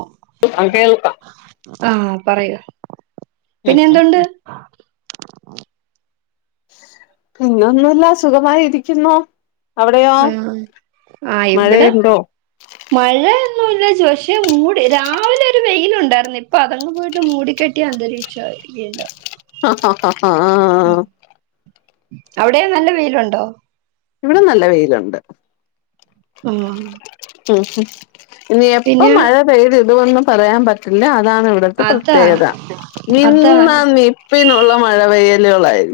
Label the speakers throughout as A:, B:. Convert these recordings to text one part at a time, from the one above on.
A: ഓ
B: ആഹ് കേൾക്കാം.
A: ആഹ് പറയ്
B: ഉം
A: പിന്നെ
B: ഉം
A: എന്തുണ്ട്
B: പിന്നെ ഒന്നുല്ല സുഖമായി ഇരിക്കുന്നു അവിടെയോ
A: ആഹ്
B: മഴയുണ്ടോ
A: മഴ ഒന്നു ഇല്ല പക്ഷേ മൂടി രാവിലെ ഒരു വെയിലുണ്ടായിരുന്നു ഇപ്പൊ അതങ്ങ് പോയിട്ട് മൂടിക്കെട്ടി ട്ടിയ അന്തരീക്ഷവായി വീണ്ടും.
B: ആഹ് ഹോ ഹ ഹ ആഹ്
A: അവിടെയും നല്ല വെയിലുണ്ടോ
B: ഇവിടെ നല്ല വെയിലുണ്ട്.
A: ഓ ആഹ് ആഹ്
B: ഇനി എപ്പം മഴ പെയ്തിടുമെന്ന് പറയാൻ പറ്റില്ല അതാണ് ഇവിടെ
A: അതാണ്
B: പ്രത്യേകത നിന്ന
A: അതാണ്
B: നിപ്പിനുള്ള മഴ പെയ്യലുകളായി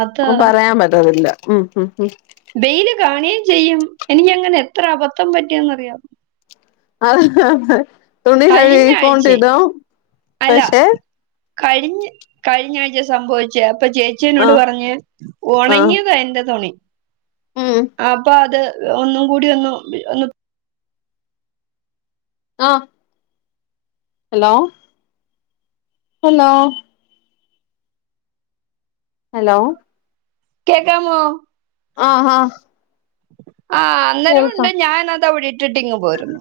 A: അതാ
B: പറയാൻ പറ്റത്തില്ല ഉം ഉം ഉം
A: വെയില് കാണുകയും ചെയ്യും. എനിക്കങ്ങനെ എത്ര അബദ്ധം പറ്റിയെന്ന് അറിയാവോ?
B: തുണി
A: കഴിഞ്ഞ
B: കഴിക്കോണ്ട്
A: ആഴ്ചെ
B: ഇടും. പക്ഷെ
A: കഴിഞ്ഞ് കഴിഞ്ഞ ആഴ്ച സംഭവിച്ച അപ്പൊ ചേച്ചി
B: ആ
A: എന്നോട് പറഞ്ഞ്
B: ആ
A: ഉണങ്ങിയതാ എന്റെ തുണി.
B: ഉം
A: അപ്പൊ അത് ഒന്നും കൂടി ഒന്ന് ഒ-
B: ആഹ് ഹലോ ഹലോ ഹലോ
A: കേക്കാമോ?
B: ആഹ് ആഹ്‌
A: ആഹ് അന്നരം ഉണ്ട് ഞാൻ അത് അവിടെ ഇട്ടിട്ട് ഇങ്ങ് പോരുന്നു.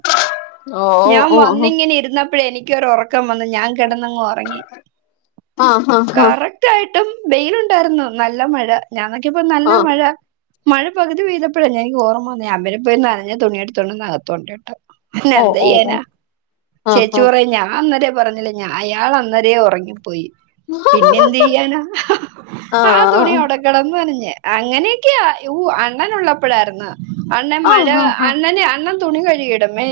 B: ഓ ഓ
A: ഞാൻ
B: ഓ ഓ
A: വന്നിങ്ങനെ ഇരുന്നപ്പഴേ എനിക്കൊരു ഉറക്കം വന്നു. ഞാൻ കിടന്നങ്ങ് ഉ ഉറങ്ങി
B: ആഹ് ആഹ് ആഹ്
A: കറക്റ്റ് ആയിട്ടും വെയിലുണ്ടായിരുന്നു. നല്ല മഴ ഞാൻ നോക്കിയപ്പം നല്ല
B: ആഹ്
A: മഴ. മഴ പകുതി പെയ്തപ്പൊഴ എനിക്ക് ഓർമ്മ വന്നേ ഞാൻ പിന്നെ പോയി നനഞ്ഞ തുണിയടുതോണ്ട് വന്ന് അകത്തോട്ടിട്ട്
B: ഓ
A: എന്ത്
B: ഓ ഓ
A: ചെയ്യാനാ
B: ആഹ്
A: ചേച്ചി
B: ആഹ്
A: പറയ് ഞാൻ അന്നരേ പറഞ്ഞില്ലേ ഞാൻ അയാൾ അന്നരേ ഉറങ്ങിപ്പോയി പിന്നെ എന്ത് ചെയ്യാന ആ
B: ആഹ്
A: തുണി അവിടെ കിടന്ന് നനഞ്ഞ് അങ്ങനെയൊക്കെയാ [unintelligible] അണ്ണൻ ഉള്ളപ്പോഴായിരുന്നു അണ്ണൻ
B: ആഹ്
A: മഴ
B: ആഹ് ആഹ്
A: അണ്ണന് അണ്ണൻ തുണി കഴുകി ഇടും മേ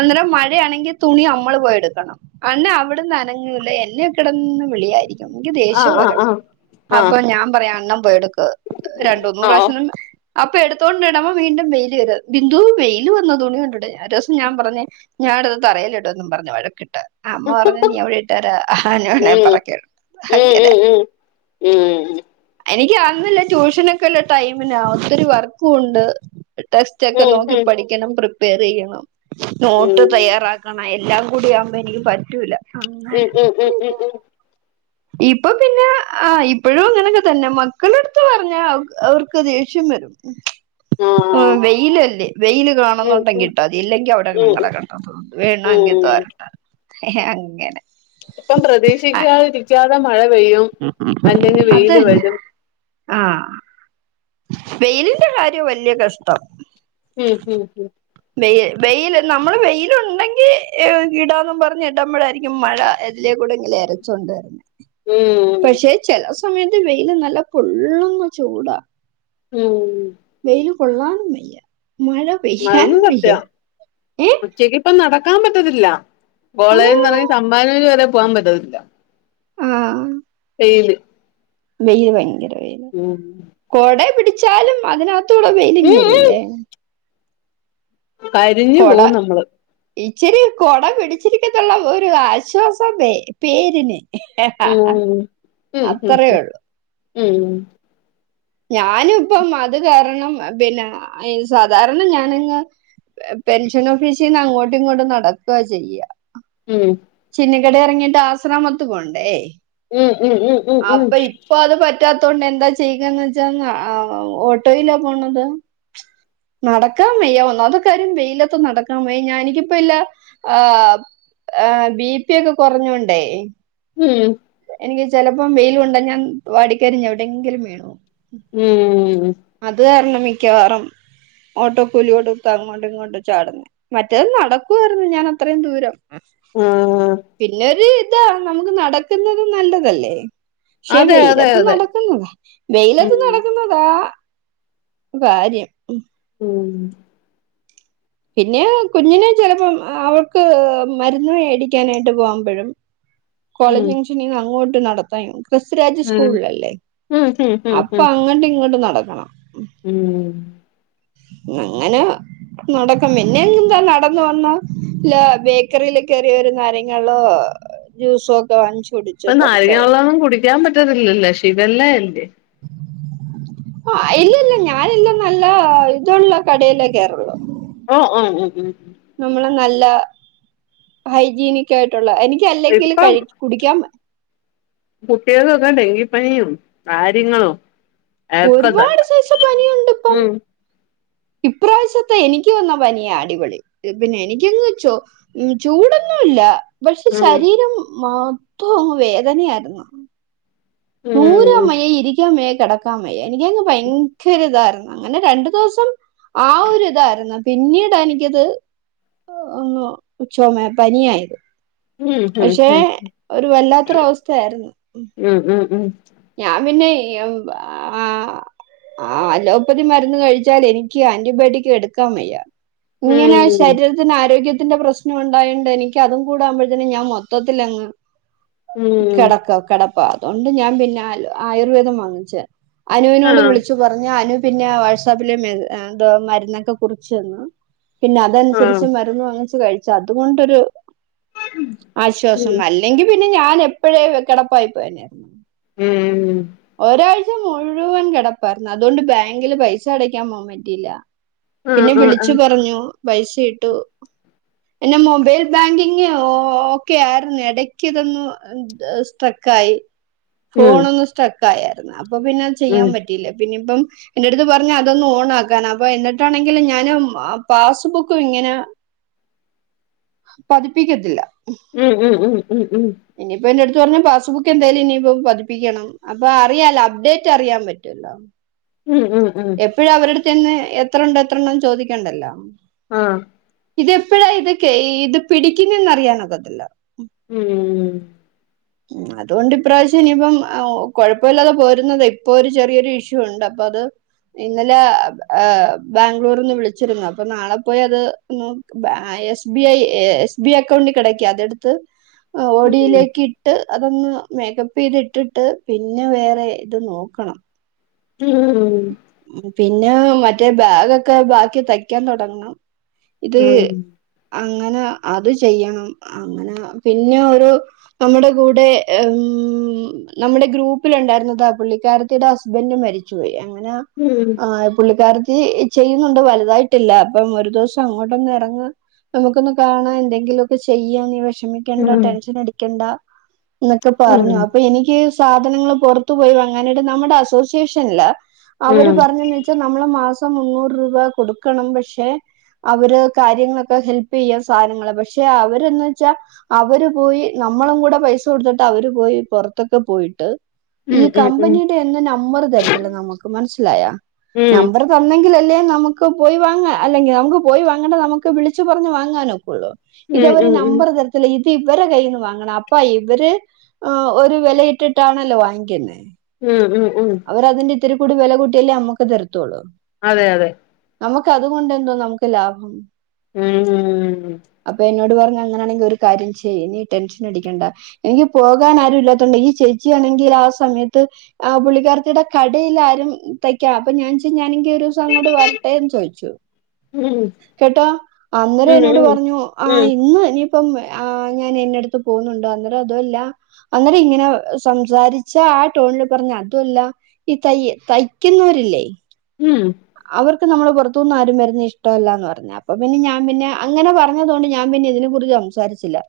A: അന്നരം മഴയാണെങ്കിൽ തുണി നമ്മൾ പോയെടുക്കണം അണ്ണൻ അവിടന്ന് അനങ്ങൂല്ല എന്നെ കിടന്ന് വിളിയായിരി നമ്മുക്ക് ദേഷ്യം
B: ആഹ്
A: വരും
B: ആഹ് ആഹ്
A: അപ്പൊ ഞാൻ പറയും അണ്ണൻ പോയെടുക്ക് രണ്ടൂന്ന്
B: ആഹ്
A: പ്രാവശ്യം അപ്പൊ എടുത്തോണ്ട് ഇടമ്പം വീണ്ടും വെയില് വെരും ബിന്ദു വെയില് വന്ന് തുണി കൊണ്ടിട് ഒരു ദിവസം ഞാൻ പറഞ്ഞ് ഞാനിത് തറയിലിടുന്ന് പറഞ്ഞു വഴക്കിട്ട് അമ്മ പറഞ്ഞ് നീ അവിടെ ഇട്ടേരെ അവന്
B: ഉം
A: വേണോങ്കിൽ പറുക്കി ഇടും അങ്ങനെ
B: ഉം
A: എനിക്ക് അന്നില്ല ട്യൂഷനൊക്കെ ഉള്ള ടൈമില ഒത്തൊരി വർക്കും ഉണ്ട് ടെക്സ്റ്റ് ഒക്കെ
B: ഉം
A: നോക്കി പഠിക്കണം പ്രിപ്പയർ ചെയ്യണം നോട്ട് തയ്യാറാ കണ എല്ലാം കൂടി ആവുമ്പോ എനിക്ക് പറ്റൂല അങ്ങന
B: ഉം ഉം ഉം ഉം ഉം ഉം ഉം ഉം ഉം ഉം ഉം
A: ഇപ്പൊ പിന്നെ ആഹ് ഇപ്പോഴും അങ്ങനൊക്കെ തന്നെ മക്കളെടുത്ത് പറഞ്ഞാ അവ അവർക്ക് ദേഷ്യം വരും [unintelligible] ആഹ് വെയിലല്ലേ വെയില്
B: ഉം ഉം ഉം
A: കാണുന്നുണ്ടെങ്കി
B: ഉം
A: ഇട്ടാതി ഇല്ലെങ്കിൽ അവിടെ അങ്ങനെ കിടന്നോ വേണങ്കി തോരട്ടോ ഏഹ് അങ്ങനെ
B: ഇപ്പം പ്രതീക്ഷക്കാതിരിക്കാതെ മഴ പെയ്യും അല്ലെങ്കിൽ വെയില് വരും
A: ആഹ് വെയിലിന്റെ കാര്യം വല്ല്യ കഷ്ട
B: ഉം ഉം ഉം
A: വെയിൽ വെയിൽ നമ്മള് വെയിൽ ഉണ്ടെങ്കി ഇടാന്നും പറഞ്ഞ് ഇട്പോഴായിരിക്കും മഴ എതിലേ കൂടെങ്കിലും എരച്ചൊണ്ട് വരും
B: ഉം
A: പക്ഷെ ചെല സമയത്ത് വെയില് നല്ല പൊള്ളുന്ന ചൂടാ
B: ഉം
A: വെയില് കൊള്ളാനും വയ്യ മഴ പെയ്യാനും വയ്യ ഏ
B: ച്ചക്ക് ഇപ്പ നടക്കാൻ പറ്റത്തില്ല
A: ആ
B: കോളേജ്ന്ന് ഇറങ്ങി തമ്പാനൂര് വരെ പോകാൻ പറ്റത്തില്ല
A: ആഹ്
B: ഈല്
A: മേയ്യ് ഭയങ്കര വേദന
B: ഉം
A: കോട പിടിച്ചാലും അതിനകത്തൂടെ വെൽ ഇങ്ങ്
B: ഉം ഉം
A: വരുല്ലേ
B: കരിഞ്ഞു
A: കൊട
B: പോകും നമ്മള്
A: ഇച്ചിരി കൊട പിടിച്ചിരിക്കത്തുള്ള ഒരു ആശ്വാസം പേ പേരിന്
B: ഉം ഉം ഉം
A: അത്രയേ ഒള്ളു
B: ഉം
A: ഞാന് ഇപ്പം അത് കാരണം പിന്നെ സാധാരണ ഞാനങ്ങ് പെ പെൻഷൻ ഓഫീസിന്ന് അങ്ങോട്ടും ഇങ്ങോട്ടും നടക്ക ചെയ്യാ
B: ഉം
A: ചിന്നിക്കടെ ഇറങ്ങിട്ട് ആസ്രാമത്ത് പോണ്ടേ
B: ഉം ഉം ഉം ഉം
A: അപ്പൊ ഇപ്പൊ അത് പ റ്റാത്തോണ്ട് എന്താ ചെയ്യുകന്ന് വെച്ചാന്നാ ഓട്ടോയിലാ പോണത് നടക്കാൻ വയ്യ ഒന്നാമത്തെ കാര്യം വെയിലത്ത് നടക്കാൻ വയ്യ ഞാനക്കെ ഇപ്പല്ല ആ ആ ബി പി ഒക്കെ കുറഞ്ഞോണ്ടേ
B: ഉം
A: എനിക്ക് ചിലപ്പോം വെയില് കൊണ്ട ഞാൻ വാടിക്കരിഞ്ഞു എവിടെയെങ്കിലും വീണോവും
B: ഉം
A: അത് കാരണം മിക്കവാറും ഓട്ടോക്കൂലി കൊടുത്ത് അങ്ങോണ്ടും ഇങ്ങോട്ടും ചാടന്ന് മറ്റേത് നടക്കുവായിരുന്നു ഞാൻ അത്രയും ദൂരം
B: ആഹ്
A: പിന്നെര് ഇതാ നമുക്ക് നടക്കുന്നതും നല്ലതല്ലേ പക്ഷെ
B: അതെ അതെ
A: വെയിലത്തും
B: അതെ
A: നടക്കുന്നു
B: ഉം
A: വെയിലത്ത് നടക്കുന്നതാ കാര്യം
B: ഉം
A: പിന്നേ കുഞ്ഞിന് ചെലപ്പം അവൾക്ക് മര്ന്ന് മേടിക്കാനായിട്ട് പോവുമ്പഴും
B: ഉം
A: കോളേജ് ജംഗ്ഷനീന്ന് അങ്ങോട്ട് നടത്തായിനുക്ക് ഗസ്വരാജ്
B: ഉം
A: സ്കൂള്ലല്ലേ
B: ഉം ഉം ഉം
A: അപ്പൊ
B: ഉം
A: അങ്ങട്ടും ഇങ്ങട്ടും നടക്കണം
B: ഉം
A: അങ്ങനേ നടക്കം പിന്നെ എന്താ നടന്ന് വന്നാ ഇല്ലാ ബേക്കറീല് കേറി ഒര് നാരങ്ങാള്ളോ ജ്യൂസോ ഒക്കെ വാങ്ങിച്ച്
B: ഇപ്പൊ നാരങ്ങാ വെള്ളോന്നും കുടിക്കാൻ പറ്റത്തില്ലല്ലോ ശിഘല്ല എല്ലേ
A: ആഹ് ഇല്ലല്ല ഞാനെന്നും നല്ലാ ഇതുള്ള കടേലാ കേറൊള്ളൂ
B: ഓ ഓ ഓ ഉം ഉം
A: നമ്മള് നല്ല ഹൈജീനിക് ആയിട്ടുള്ള എനിക്ക് അല്ലെങ്കിൽ കഴി കുടിക്കാം
B: കുട്ട്യേളെക്കെ ഡെങ്കിപ്പനിയും കാര്യങ്ങളും ഒക്കെ
A: ഒരുപാട്
B: തന്നെ
A: സൈസ് പനിയുണ്ട് ഇപ്പം
B: ഉം
A: ഇപ്രാവശ്യത്തെ എനിക്ക് വന്ന പനിയാ അടിപൊളി പിന്നെ എനിക്ക്ങ്ങ് ചൊ ഉം ചൂടൊന്നുല്ല പക്ഷെ
B: ഉം
A: ശരീരം മൊത്തം അങ്ങ് വേദനയായിര്ന്ന്
B: ഉം
A: നൂരാം വെയ്യ ഇരിക്കാമെയ്യ കെടക്കാമെയ്യ എനിക്കങ്ങ് ഭയങ്കര ഇതാരുന്നു അങ്ങനെ രണ്ടു ദിവസം ആ ഒര് ഇതായിരുന്നു പിന്നീടാ എനിക്കിത് ആഹ് ഓ ചൊമെ പനിയായത്
B: ഉം ഉം
A: പക്ഷേ
B: ഉം
A: ഒരു വല്ലാത്തൊരു അവസ്ഥയായിരുന്നു
B: ഉം ഉം ഉം
A: ഞാൻ പിന്നെ ഇ ഇ ഉ ആഹ് ആഹ് അലോപ്പതി മരുന്ന് കഴിച്ചാലെനിക്ക് ആന്റിബയോട്ടിക് എടുക്കാൻ വയ്യ ഇങ്ങനേ ശരീര ത്തിന് ആരോഗ്യത്തിന്റെ പ്രശ്നം ഉണ്ടായോണ്ട് എനിക്ക് അതും കൂടാവുമ്പഴത്തേന് ഞാൻ മൊത്തത്തിലങ്ങ്
B: ഉം ഉം
A: കെടക്കാ കെടപ്പാ അതോണ്ട് ഞാൻ പിന്നെ അലോ ആയുർവേദം വാങ്ങിച്ചേ അനുവിനോട്
B: ആഹ്
A: വിളിച്ചു പറഞ്ഞാ അനു പിന്നേ വാട്സാപ്പില് മെ ഏ തോ മര്ന്നൊക്കെ കുറിച്ചന്നു പിന്നെ
B: ആഹ്
A: അതനുസരിച്ച് മരുന്ന് വാങ്ങിച്ച് കഴിച്ച് അതുകൊണ്ടൊരു
B: ഉം
A: ആശ്വാസം അല്ലെങ്കി പിന്നെ ഞാന് എപ്പഴേ കെടപ്പായിപ്പോയേനേ
B: ഉം
A: ഒരാഴ്ച മുഴുവൻ കെടപ്പാര്ന്നു അതോണ്ട് ബാങ്കില് പൈസ അടക്കാൻ പോവ്വാം പറ്റിയില്ല
B: ആഹ്
A: പിന്നെ
B: ആഹ്
A: വിളിച്ചു പറഞ്ഞു പൈസ ഇട്ടു എന്റെ മൊബൈൽ ബാങ്കിങ് ഓക്കെ ആരുന്ന് എടക്ക് ഇതൊന്ന് ഏ സ്ട്രക്കായി
B: ആഹ്
A: ഫോണൊന്ന് സ്ട്രെക്കായേര്ന്ന് അപ്പൊ പിന്നെ അത് ചെയ്യാൻ
B: ഉം
A: പറ്റിയില്ല പിന്നിംപ്പം എന്റെട്ത്ത് പറഞ്ഞ് അതൊന്ന് ഓൺ ആക്കാന് അപ്പൊ എന്നിട്ടാണെങ്കിൽ ഞാനും പാസ്ബുക്കും ഇങ്ങനെ പതിപ്പിക്കത്തില്ല
B: ഉം ഉം ഉം ഉം ഉം
A: ഇനിയിപ്പ എന്റെട്ത്ത് പറഞ്ഞു പാസ്ബുക്ക് എന്തയാലും ഇനിയിപ്പോ പതിപ്പിക്കണം അപ്പ അറിയേല്ല അപ്ഡേറ്റ് അറിയാൻ പറ്റല്ലോ [inaudible]
B: ഉം ഉം ഉം
A: എപ്പഴും അവരട്ത്ത് ചെന്ന് എത്ര ഉണ്ട് എത്ര ഉണ്ടെന്ന് ചോദിക്കേണ്ടല്ലോ
B: ആഹ്
A: ഇതെപ്പഴാ ഇതൊക്കെ ഇത് പിടിക്കുന്നെന്ന് അറിയാനൊക്കത്തില്ല
B: ഉം
A: ഉം അതോണ്ട് ഇപ്രാവശ്യം ഇനിയിപ്പം കൊഴപ്പല്ലാതെ പോരുന്നതേ ഇപ്പൊ ഒരു ചെറിയൊരു ഇഷ്യൂ ഉണ്ട് അപ്പൊ അത് ഇന്നലേ ഏഹ് ബാംഗ്ലൂര്ന്ന് വിളിച്ചിരുന്നു അപ്പൊ നാളെ പോയി അത് മ് S B I S B account കിടക്ക അതെടുത്ത്
B: ഉം
A: ഓഡിയിലേക്ക് ഇട്ട് അതൊന്ന് മേക്കപ്പ് ചെയ്തിട്ടിട്ട് പിന്നെ വേറെ ഇത് നോക്കം
B: ഉം
A: പിന്നെ മറ്റേ ബാഗൊക്കെ ബാക്കി തയ്ക്കാൻ തുടങ്ങണം ഇത്
B: ഉം ഉം ഉം ഉം ഉം ഉം ഉം ഉം ഉം ഉം
A: അങ്ങനെ അത് ചെയ്യണം പിന്നെ ഒരു നമ്മുടെ കൂടെ ഉം നമ്മുടെ ഗ്രൂപ്പില് ഉണ്ടായിരുന്നത് ആ പുള്ളിക്കാരിത്തടെ ഹസ്ബൻഡ് മരിച്ചുപോയി അങ്ങനെ
B: ഉം
A: ആ പുള്ളിക്കാരിത്തി ചെയ്യുന്നുണ്ട് വലുതായിട്ടില്ല അപ്പം ഒരു ദിവസം അങ്ങോട്ടൊന്ന് ഇറങ്ങണം നമുക്കൊന്ന് കാണാൻ എന്തെങ്കിലുമൊക്കെ ചെയ്യാൻ വിഷമം ടെൻഷൻ അടിക്കണ്ട എന്നെക്കെ പറഞ്ഞു അപ്പോ എനിക്ക് സാധനങ്ങൾ പുറത്തു പോയി വാങ്ങാനായിട്ട് നമ്മുടെ അസോസിയേഷനില് അവര് പറഞ്ഞന്ന് വെച്ചാൽ നമ്മള് മാസം മുന്നൂറ് രൂപ കൊടുക്കണം പക്ഷെ അവര് കാര്യങ്ങളൊക്കെ ഹെല്പ് ചെയ്യാം സാധനങ്ങള് പക്ഷെ അവരെന്ന് വെച്ചാൽ അവര് പോയി നമ്മളും കൂടെ പൈസ കൊടുത്തിട്ട് അവര് പോയി പുറത്തൊക്കെ പോയിട്ട് ഈ
B: ഉം
A: കമ്പനിയുടെ എന്നും നമ്പർ തരത്തില്ല നമുക്ക് മനസ്സിലായോ നമ്പർ തന്നെങ്കില് അല്ലേ നമുക്ക് പോയി വാങ്ങാൻ അല്ലെങ്കിൽ നമുക്ക് പോയി വാങ്ങണ്ട് നമുക്ക് വിളിച്ച് പറഞ്ഞു വാങ്ങാനൊക്കോള്ളു ഇത് അവര്
B: ഉം
A: നമ്പർ തരത്തില്ല. ഇത് ഇവരെ കൈയ്യിന്ന് വാങ്ങണം അപ്പോ ഇവര് ഓ, ഒരു വിലയിട്ടിട്ടാണല്ലോ വാങ്ങിക്കുന്നേ.
B: ഉം, ഉം, ഉം.
A: അവർ അതിന്റെ ഇത്തിരി കൂടി വില കുട്ടിയല്ലേ നമ്മക്ക് തരത്തുള്ളൂ.
B: അതെ, അതെ.
A: നമുക്ക് അതുകൊണ്ട് എന്തോന്നാ നമുക്ക് ലാഭം.
B: ഉം
A: അപ്പോ എന്നോട് പറഞ്ഞ് അങ്ങനെണെങ്കിൽ ഒരു കാര്യം ചെയ്യ് നീ ടെൻഷൻ അടികെണ്ട എനിക്ക് പോകാൻ ആരും ഇല്ലാത്തേണ്ട് ഈ ചേച്ചി ആണെങ്കിൽ ആ സമയത്ത് ആ പുള്ളി വിദ്യാർത്ഥി യുടെ കടയിൽ ആരും തയ്ക്കാൻ, അപ്പോ ഞാൻചെന്ന് ഞാനുംകയറും. ഒരു ദിവസം അങ്ങോട്ട് വരട്ടെന്ന് ചോദിച്ചു.
B: ഉം.
A: കേട്ടോ അന്നേരം
B: ഉം
A: എന്നോട് പറഞ്ഞു ആ
B: ഉം ഉം
A: ഇന്ന് ഇനി ഇപ്പം ആ ഞാൻ ഇന്ന അടുത്ത് പോകുന്നുണ്ടോ അന്നേരം അതുമല്ല. അന്നേരം ഇങ്ങനെ സംസാരിച്ച് ആ ടോണിൽ പറഞ്ഞ് ആണ്. അതുല്ല, ഈ തയ് തയ്യിക്കുന്നവർ ഇല്ലേ.
B: ഉം.
A: അവർക്ക് നമ്മൾ പുറത്തുനിന്ന് ആരും വരുന്ന ഇഷ്ടമല്ലാന്ന് പറഞ്ഞു. അപ്പോ പിന്നെ ഞാൻ പിന്നെ അങ്ങനെ പറഞ്ഞത് കൊണ്ട് ഞാൻ പിന്നെ ഇതിനെ കുറിച്ച് സംസാരിച്ചില്ല.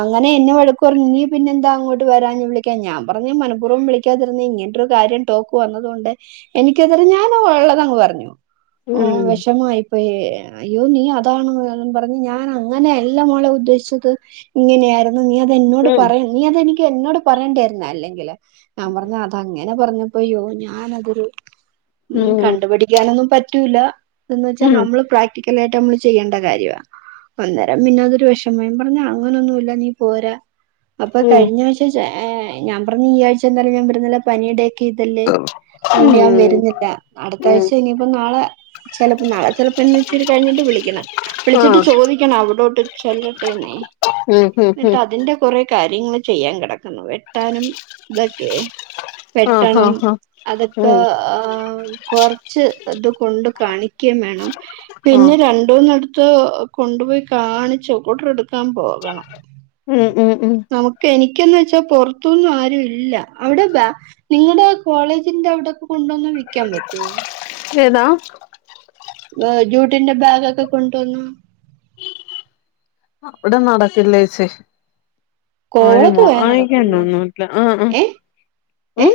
A: അങ്ങനെ എന്നെ വഴക്കുപറഞ്ഞു നീ പിന്നെ എന്താങ്ങോട്ട് വരാഞ്ഞെ ഞാൻ പറഞ്ഞ് മനപുർവ്വം വിളിക്കാത്തെ എനിക്കത് ഇങ്ങനെത്തെരു കാര്യം ടോക്ക് വന്നതുകൊണ്ട് എനിക്കത് ഞാനും ഉള്ളതങ്ങ് പറഞ്ഞു.
B: ഉം
A: ഓ,
B: ഉം
A: വിഷമായി. അയ്യോ, നീ അതാണ് പറഞ്ഞ് ഞാൻ അങ്ങനെയല്ല മോളെ ഉദ്ദേശിച്ചത്. ഇങ്ങനെയായിരുന്നു നീ അത് എന്നോട്
B: ഉം
A: പറയാ നീ അതെനിക്ക് എന്നോട് പറയേണ്ടയിരുന്നെ അല്ലെങ്കിൽ ഞാൻ പറഞ്ഞ് അതെങ്ങനെ പറഞ്ഞപ്പോ അയ്യോ ഞാൻ അതൊരു ഇ, കണ്ടു പഠിക്കാനൊന്നും പറ്റൂലഎന്ന് വെച്ചാൽ
B: ഉം
A: നമ്മള് പ്രക് പ്രാക്ടിക്കാലയിട്ടു നമ്മൾ ചെയ്യേണ്ട കാര്യമാണ്. അന്നേരം പിന്നെട്യൂഷൻ വൈബ് ആണ്. അങ്ങനൊന്നുല്ല നീ പോരാ അപ്പോ
B: ഉം
A: കഴിഞ്ഞ ആഴ്ച ഞാൻ പറഞ്ഞു. ഈ ആഴ്ച എന്തായാലും ഞാൻ വരുന്നില്ല പനി ഉണ്ട്. ഇതല്ലേ അതുകൊണ്ട് ഞാൻ
B: ഉം
A: വരുന്നില്ല. അടുത്ത
B: ഉം
A: ആഴ്ച ഇനിപ്പോൾ നാളെ ചിലപ്പോൾ നാളെ, ചിലപ്പോൾ ഇന്ന് ഇച്ചിരി കഴിഞ്ഞിട്ട് വിളിക്കണം. വിളിച്ചിട്ട്
B: ആഹ്
A: ചോദിക്കണം. അവിടോട്ട് ചെല്ലട്ടെന്നെ.
B: ഉം. ഉം. ഉം.
A: കുറെ കാര്യങ്ങൾ ചെയ്യാൻ കിടക്കുന്നു വെട്ടാനും ഇതൊക്കെ.
B: ആഹ്
A: വെട്ടണം
B: ആഹ് ആഹ്
A: അതൊക്കെ
B: ഉം
A: ആ. കൊറച്ച് അത് കൊണ്ട് കാണിക്കുകയും വേണം..
B: ആഹ്
A: പിന്നെ രണ്ടുന്നിടത്തു കൊണ്ടുപോയി കാണിച്ചു ഓടർ എടുക്കാൻ പോകണം.
B: ഉം ഉം ഉം
A: നമുക്ക് എനിക്കന്ന് വെച്ചാ പൊറത്തൊന്നും ആരു ഇല്ല. അവിടെ ബ നിങ്ങ ടെ കോളേജിന്റെ അവിടെ കൊണ്ടുവന്ന് വിൽക്കാൻ പറ്റോ?
B: ഏതാ [unintelligible]
A: ജൂട്ടിന്റെ ബാഗൊക്കെ കൊണ്ടുവന്നു.
B: അവിടെ നടക്കില്ലേച്ചേ ആ
A: കോവളത്ത്
B: മോ
A: പോയാ
B: ആയിക്കണ്ടോ
A: നടക്കൂല്ലേ
B: ഒന്നട്ടില്ല ആഹ ആ
A: ഏ
B: ഉ [unintelligible]
A: ഏ
B: [unintelligible]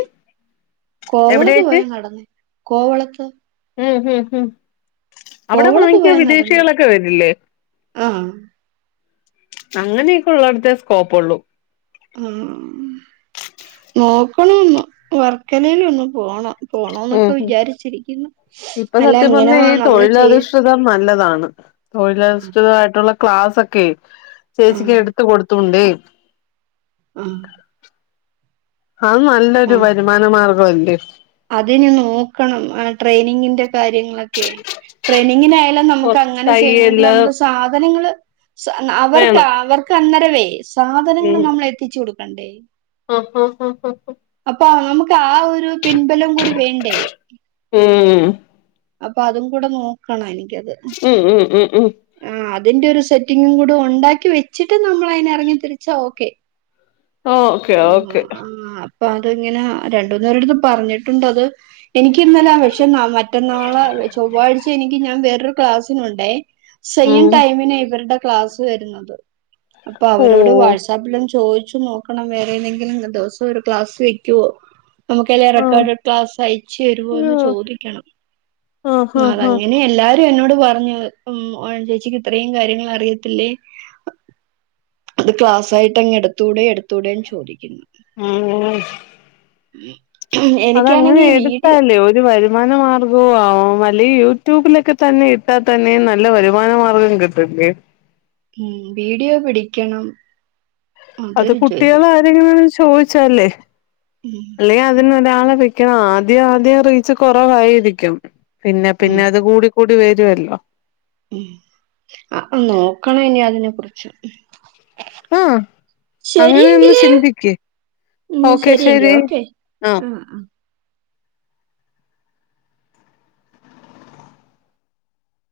A: കോവളത്ത് പോയാൽ നടന്നേ കോവളത്ത്.
B: ഉം, ഹും, ഹും, അവിടെ
A: കോവളത്ത്
B: വാങ്ങിക്ക
A: പോയാ നടന്നേ
B: വിദേശികളൊക്കെ വരില്ലേ?
A: ആ.
B: അങ്ങനെയൊക്കെ ഉള്ളടത്തേ സ്കോപ്പൊള്ളൂ
A: ആ നോക്കണന്ന് വർക്കലയില ഒന്ന്പോണം
B: ഉം
A: പോണന്നൊക്കെ
B: ഉം
A: വിചാരിച്ചിരിക്കുന്നു
B: ഇപ്പൊ
A: അല്ല
B: സത്യം
A: ഇങ്ങനെ
B: പറഞ്ഞാ ഈ
A: നമ്മള് ചെയ
B: തൊഴിലധിഷ്ഠിതം നല്ലതാണ് തൊഴിലശ്ചിതമായിട്ടുള്ള ക്ലാസക്കോ
A: ആ
B: ചേച്ചിക്ക് എടുത്ത കൊടുത്തോണ്ടേ
A: ആഹ
B: അഹ് നല്ലൊരു വരുമാന മാർഗംല്ലേ
A: അതയ്ന് നോക്കണം ട്രെയിനിങ്ങിന്റെ കാര്യങ്ങളൊക്കെ ട്രെയിനിങ്ങിനായാല നമുക്ക്
B: കൊറച്ച്
A: അങ്ങനെ ചെയ്യണമെങ്കിൽ
B: തയ്യല്
A: നമു സാധനങ്ങള് അവർക്ക്
B: വേണം
A: അവർക്ക് അന്നേരവേ സാധനങ്ങൾ
B: ഉം
A: നമ്മൾ എത്തിച്ചു കൊടുക്കണ്ടേ
B: ആഹ് ഹാ ആഹ
A: അപ്പൊ നമുക്ക് ആ ഒരു പിൻബലം കൂടി വേണ്ടേ
B: ഏ
A: അപ്പ അതും കൂടെ നോക്കണ എനിക്കത്
B: ഉം ഉം ഉം ഉം
A: ആ അതിന്റെ ഒരു സെറ്റിങ്ങും കൂടി ഉണ്ടാക്കി വെച്ചിട്ട് നമ്മൾ അയിന് ഇറങ്ങി തിരിച്ചാ ഓക്കെ
B: ഓ
A: ഉ ആ അപ്പൊ അത് ഇങ്ങനെ രണ്ടൂന്നേരടുത്ത് പറഞ്ഞിട്ടുണ്ട്ത് എനിക്കിന്നലെ ആ വേഷമാ മറ്റന്നാളെ ചൊവ്വാഴ്ച എനിക്ക് ഞാൻ വേറൊരു ക്ലാസിനുണ്ട് സെയിം
B: ഉം
A: ടൈമിന് ഇവരുടെ ക്ലാസ്സ് വരുന്നത് അപ്പൊ അവരോട്
B: ഓഹ്
A: വാട്സാപ്പിലാം ചോദിച്ചു നോ കണം വേറെ ഏതെങ്കിലും ദിവസം ഒരു ഗ്ലാസ് വെക്കുവോ നമുക്കെല്ലാം
B: ആഹ്
A: റെക്കോഡഡ് ക്ലാസ് അയച്ചു തരുമോന്ന്
B: അയ്യോ
A: ചോദിക്കണം
B: ആഹ്
A: അത
B: ആഹ് ആഹ്
A: അങ്ങനെയ എല്ലാ എന്നോട് പറഞ്ഞു ഉം ഓമന ചേച്ചിക്ക് ഇത്രയും കാര്യങ്ങൾ അറിയത്തില്ലേ അത് ക്ലാസ് ആയിട്ട് അങ്ങ് എടുത്തൂടെ എടുത്തൂടെ ന്ന് ചോദിക്കുന്നു
B: ആഹ അതങ്ങനെ
A: എനിക്കാണെങ്കി വീഡിയോ
B: എടുത്താലേ ഒരു വരു വരുമാനമാർഗവും ആവും അല്ല യൂട്യൂബിലൊക്കെ തന്നെ ഇട്ടാൽ തന്നെ നല്ല വരുമാനമാർഗം കിട്ട്ല്ലേ
A: ഉം വീഡിയോ പിടിക്കണം
B: അത്
A: അതൊരു ജോലിയ
B: കുട്ടികള് ആരെങ്കിലു ഒന്ന് ചോദിച്ചാലേ
A: ഉം
B: അല്ലെ അതിനിവിടെ ആളെ വെക്കണം ആദ്യം ആദ്യം റീച്ച് കുറവായിരിക്കും പിന്നെ
A: ഉം
B: പിന്നെ അത് കൂടി കൂടിവേരുല്ലോ
A: ഉം ആ നോക്കണം ഇനി അതിനെ കുറിച്ച്
B: ആഹ് അങ്ങനെ ഒന്ന്
A: ശരിയെങ്കില്
B: ചിന്തിക്ക്
A: ഉം
B: ഓക്കെ
A: ശരിയങ്കോ
B: ശരി
A: ഓക്കെ
B: ആഹ്
A: ആ ആ